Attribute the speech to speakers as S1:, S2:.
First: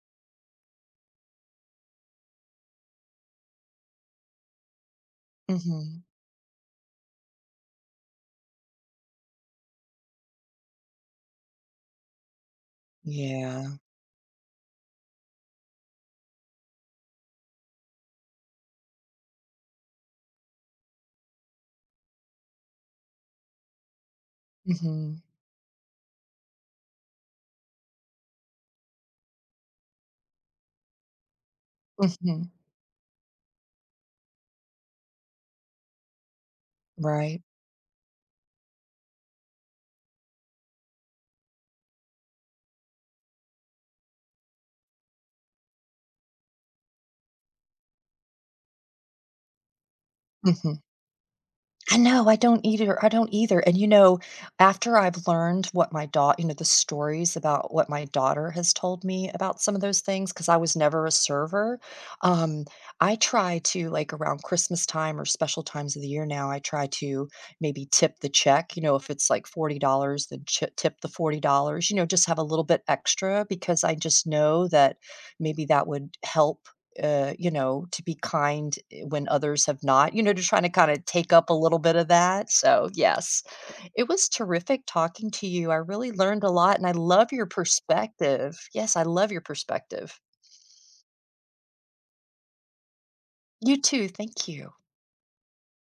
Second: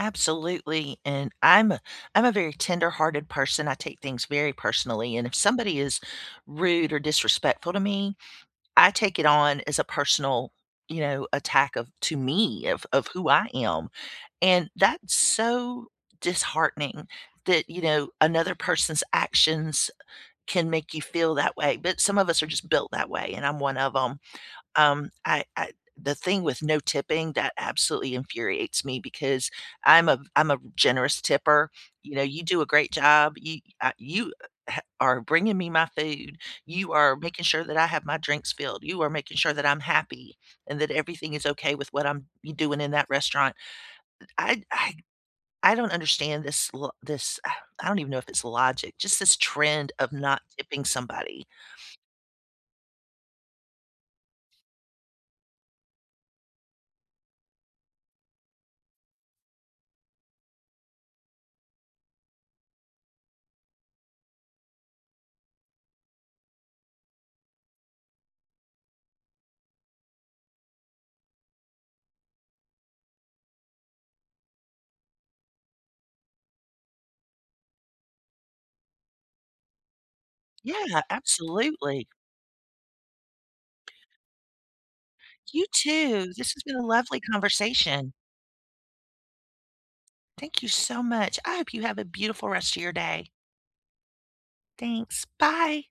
S1: Absolutely and I'm a I'm a very tenderhearted person I take things very personally and if somebody is
S2: Mhm.
S1: rude or disrespectful to me, I take it on as a personal, you know, attack of to me of of who I
S2: Yeah.
S1: am and that's so disheartening that, you know, another person's actions can make you feel that way, but some of us are just built that way and I'm one of 'em, um,
S2: Mhm.
S1: I I the thing with no tipping that absolutely infuriates me because I'm a v I'm a generous tipper, you know, you
S2: Mhm.
S1: do a great job, you uh, you, heh, are bringing me my food, you are
S2: Right.
S1: making sure that I have my drinks filled, you are making sure that I'm happy, and that everything is okay with what I'm y doing in that restaurant, i I I I don't understand this l this, I don't even know if it's logic, just this trend of not
S2: Mhm.
S1: tipping somebody.
S2: I know, I don't either, I don't either and, you know, after I've learned what my daugh you know, the stories about what my daughter has told me about some of those things- 'cause I was never a server- um, I try to like, around Christmas time or special times of the year now, I try to, maybe tip the check, you know? If it's, like, $40 dollars then chip tip the $40 dollars, you know, just have a little bit extra because I just know that maybe that would help, uh, you know, to be kind, eh, when others have not, you know? Just trying to, kinda
S1: Yeah,
S2: take up a little bit
S1: absolutely.
S2: of that, so yes, it was terrific talking to
S1: You
S2: you I really
S1: too,
S2: learned a
S1: this has been
S2: lot
S1: a
S2: and I
S1: lovely
S2: love your
S1: conversation.
S2: perspective yes, I love your perspective.
S1: Thank you so much, I hope you have a beautiful rest a your day.
S2: You too, thank you.
S1: Thanks, bye.